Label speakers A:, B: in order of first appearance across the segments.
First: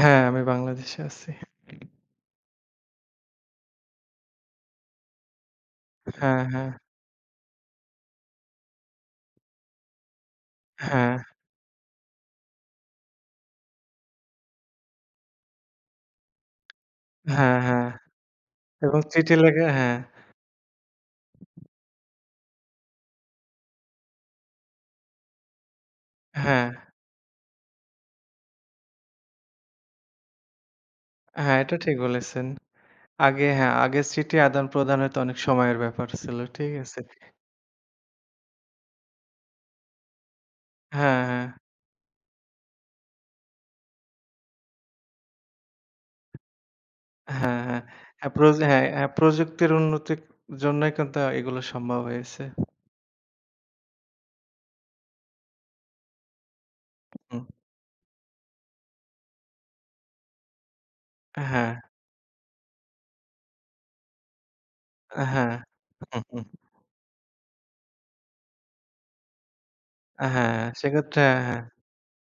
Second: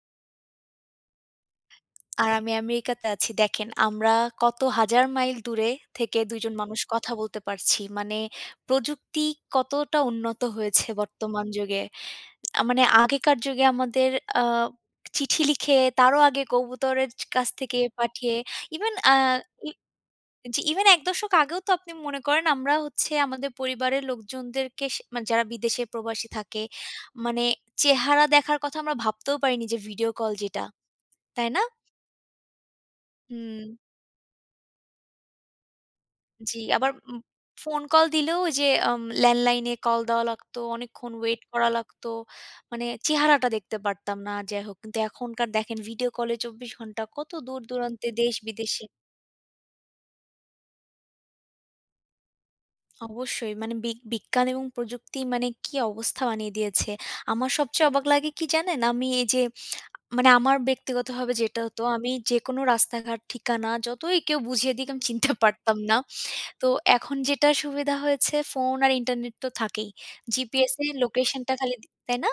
A: হ্যাঁ, আমি বাংলাদেশে আছি।
B: আর আমি আমেরিকাতে আছি। দেখেন আমরা কত হাজার মাইল দূরে থেকে ২
A: হ্যাঁ,
B: জন
A: হ্যাঁ।
B: মানুষ কথা বলতে পারছি। মানে প্রযুক্তি কতটা উন্নত হয়েছে
A: হ্যাঁ।
B: বর্তমান যুগে। আ মানে আগেকার যুগে আমাদের আ চিঠি লিখে, তারও আগে কবুতরের কাছ
A: হ্যাঁ,
B: থেকে
A: হ্যাঁ
B: পাঠিয়ে, even
A: এবং
B: আ
A: চিঠি লেগে,
B: ই
A: হ্যাঁ।
B: জি, even ১ দশক আগেও তো আপনি মনে করেন আমরা হচ্ছে আমাদের পরিবারের লোকজনদেরকে স মানে যারা বিদেশে প্রবাসী থাকে
A: হ্যাঁ।
B: মানে চেহারা দেখার কথা আমরা ভাবতেও পারিনি যে, ভিডিও কল যেটা। তাই
A: হ্যাঁ,
B: না?
A: এটা ঠিক বলেছেন। আগে হ্যাঁ,
B: হুম।
A: আগে চিঠি আদান-প্রদানে তো অনেক সময়ের ব্যাপার ছিল।
B: জি
A: ঠিক
B: আবার
A: আছে?
B: উম ফোন কল দিলেও যে, আম ল্যান্ডলাইনে কল দেওয়া লাগত, অনেকক্ষণ
A: হ্যাঁ,
B: wait
A: হ্যাঁ।
B: করা লাগত, মানে চেহারাটা দেখতে পারতাম না আর যাই হোক, কিন্তু এখনকার দেখেন ভিডিও কলে ২৪ ঘন্টা কত
A: হ্যাঁ, হ্যাঁ।
B: দূর-দূরান্তে,
A: হ্যাঁ প্রযু
B: দেশ-বিদেশে
A: হ্যাঁ, হ্যাঁ প্রযুক্তির উন্নতির জন্যই কিন্তু এগুলো সম্ভব হয়েছে।
B: অবশ্যই মানে বি বিজ্ঞান এবং প্রযুক্তির মানে কি অবস্থা বানিয়ে দিয়েছে। আমার সবচেয়ে অবাক লাগে কি জানেন? আমি এই যে, মানে আমার ব্যক্তিগতভাবে যেটা
A: হ্যাঁ।
B: হতো, আমি যেকোনো রাস্তাঘাট ঠিকানা যতই কেউ বুঝিয়ে দিক আমি চিনতে
A: হ্যাঁ।
B: পারতাম না। তো এখন যেটা সুবিধা হয়েছে ফোন আর Internet তো থাকেই।
A: হ্যাঁ।
B: GPS এ
A: সেক্ষেত্রে
B: location টা
A: হ্যাঁ।
B: খালি দি তাই না?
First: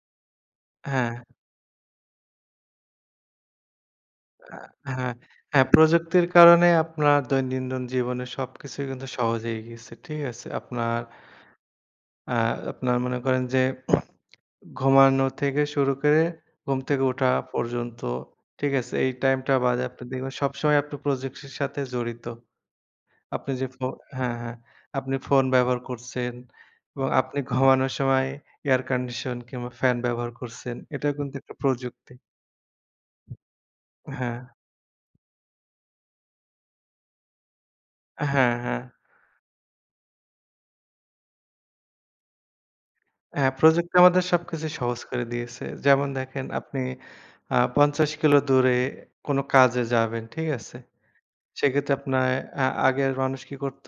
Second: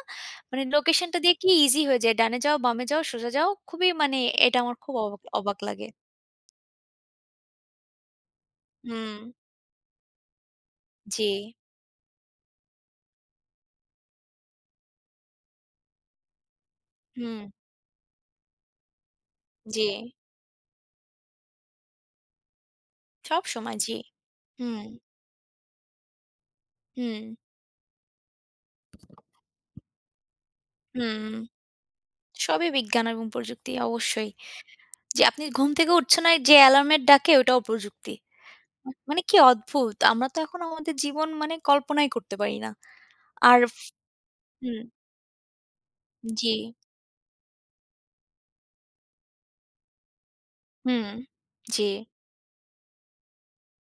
B: মানে location টা
A: হ্যাঁ।
B: দিয়ে কি easy হয়ে যায়, ডানে যাও, বামে যাও, সোজা যাও। খুবই মানে এটা
A: আ
B: আমার খুব
A: হ্যাঁ।
B: অবা অবাক
A: হ্যাঁ,
B: লাগে।
A: প্রযুক্তির কারণে আপনার দৈনন্দিন জীবনের সবকিছুই কিন্তু
B: হুম।
A: সহজ হয়ে গেছে, ঠিক আছে। আপনার
B: জি।
A: আ আপনার মনে করেন যে, ঘুমানো থেকে শুরু করে, ঘুম থেকে ওঠা
B: হুম।
A: পর্যন্ত, ঠিক আছে? এই টাইমটা বাদে আপনি
B: জি।
A: দেখবেন সবসময় আপনি প্রযুক্তির সাথে জড়িত।
B: সব
A: আপনি যে,
B: সময়,
A: ফো
B: জি।
A: হ্যাঁ, হ্যাঁ।
B: হুম।
A: আপনি ফোন ব্যবহার করছেন এবং
B: হুম।
A: আপনি ঘুমানোর সময় এয়ার কন্ডিশন কিংবা ফ্যান ব্যবহার করছেন, এটাও
B: হুম।
A: কিন্তু একটা প্রযুক্তি।
B: সবই বিজ্ঞান এবং প্রযুক্তি অবশ্যই।
A: হ্যাঁ।
B: যে আপনি ঘুম থেকে উঠছে না যে alarm এর ডাকে ওইটাও প্রযুক্তি।
A: হ্যাঁ, হ্যাঁ।
B: মানে কি অদ্ভুত! আমরা তো এখন আমাদের জীবন মানে কল্পনাই করতে পারি না।
A: হ্যাঁ,
B: আর ফ
A: প্রযুক্তি আমাদের সবকিছু
B: হুম।
A: সহজ করে দিয়েছে। যেমন দেখেন
B: জি।
A: আপনি আ ৫০ কিলো দূরে কোন কাজে যাবেন, ঠিক আছে?
B: হুম। জি।
A: সেক্ষেত্রে আপনার আ আগের মানুষ কী করত?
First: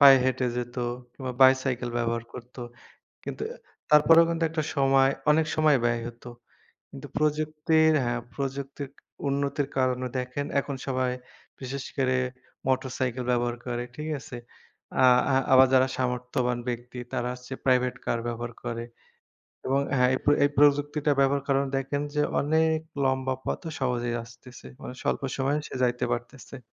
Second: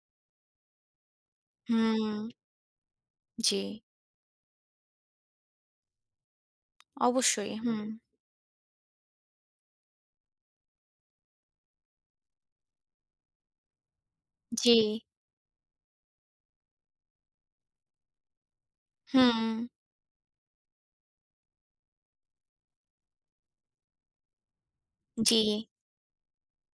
A: পায়ে হেঁটে যেত কিংবা বাইসাইকেল ব্যবহার
B: হুম।
A: করত। কিন্তু
B: জি।
A: তারপরেও কিন্তু একটা সময়, অনেক সময় ব্যয় হত। কিন্তু
B: অবশ্যই, হুম।
A: প্রযুক্তির হ্যাঁ, প্রযুক্তির উন্নতির কারণে দেখেন এখন সবাই বিশেষ করে মোটরসাইকেল ব্যবহার করে, ঠিক আছে?
B: জি।
A: আ আ আবার যারা সামর্থ্যবান ব্যক্তি তারা হচ্ছে প্রাইভেট Car ব্যবহার করে,
B: হুম।
A: এবং হ্যাঁ, এই প্র এই প্রযুক্তিটা ব্যবহার করার কারণে দেখেন যে, অনেক লম্বা পথও সহজ হয়ে আসতেছে। মানে স্বল্প সময়ে
B: জি।
A: সে যাইতে পারতেছে।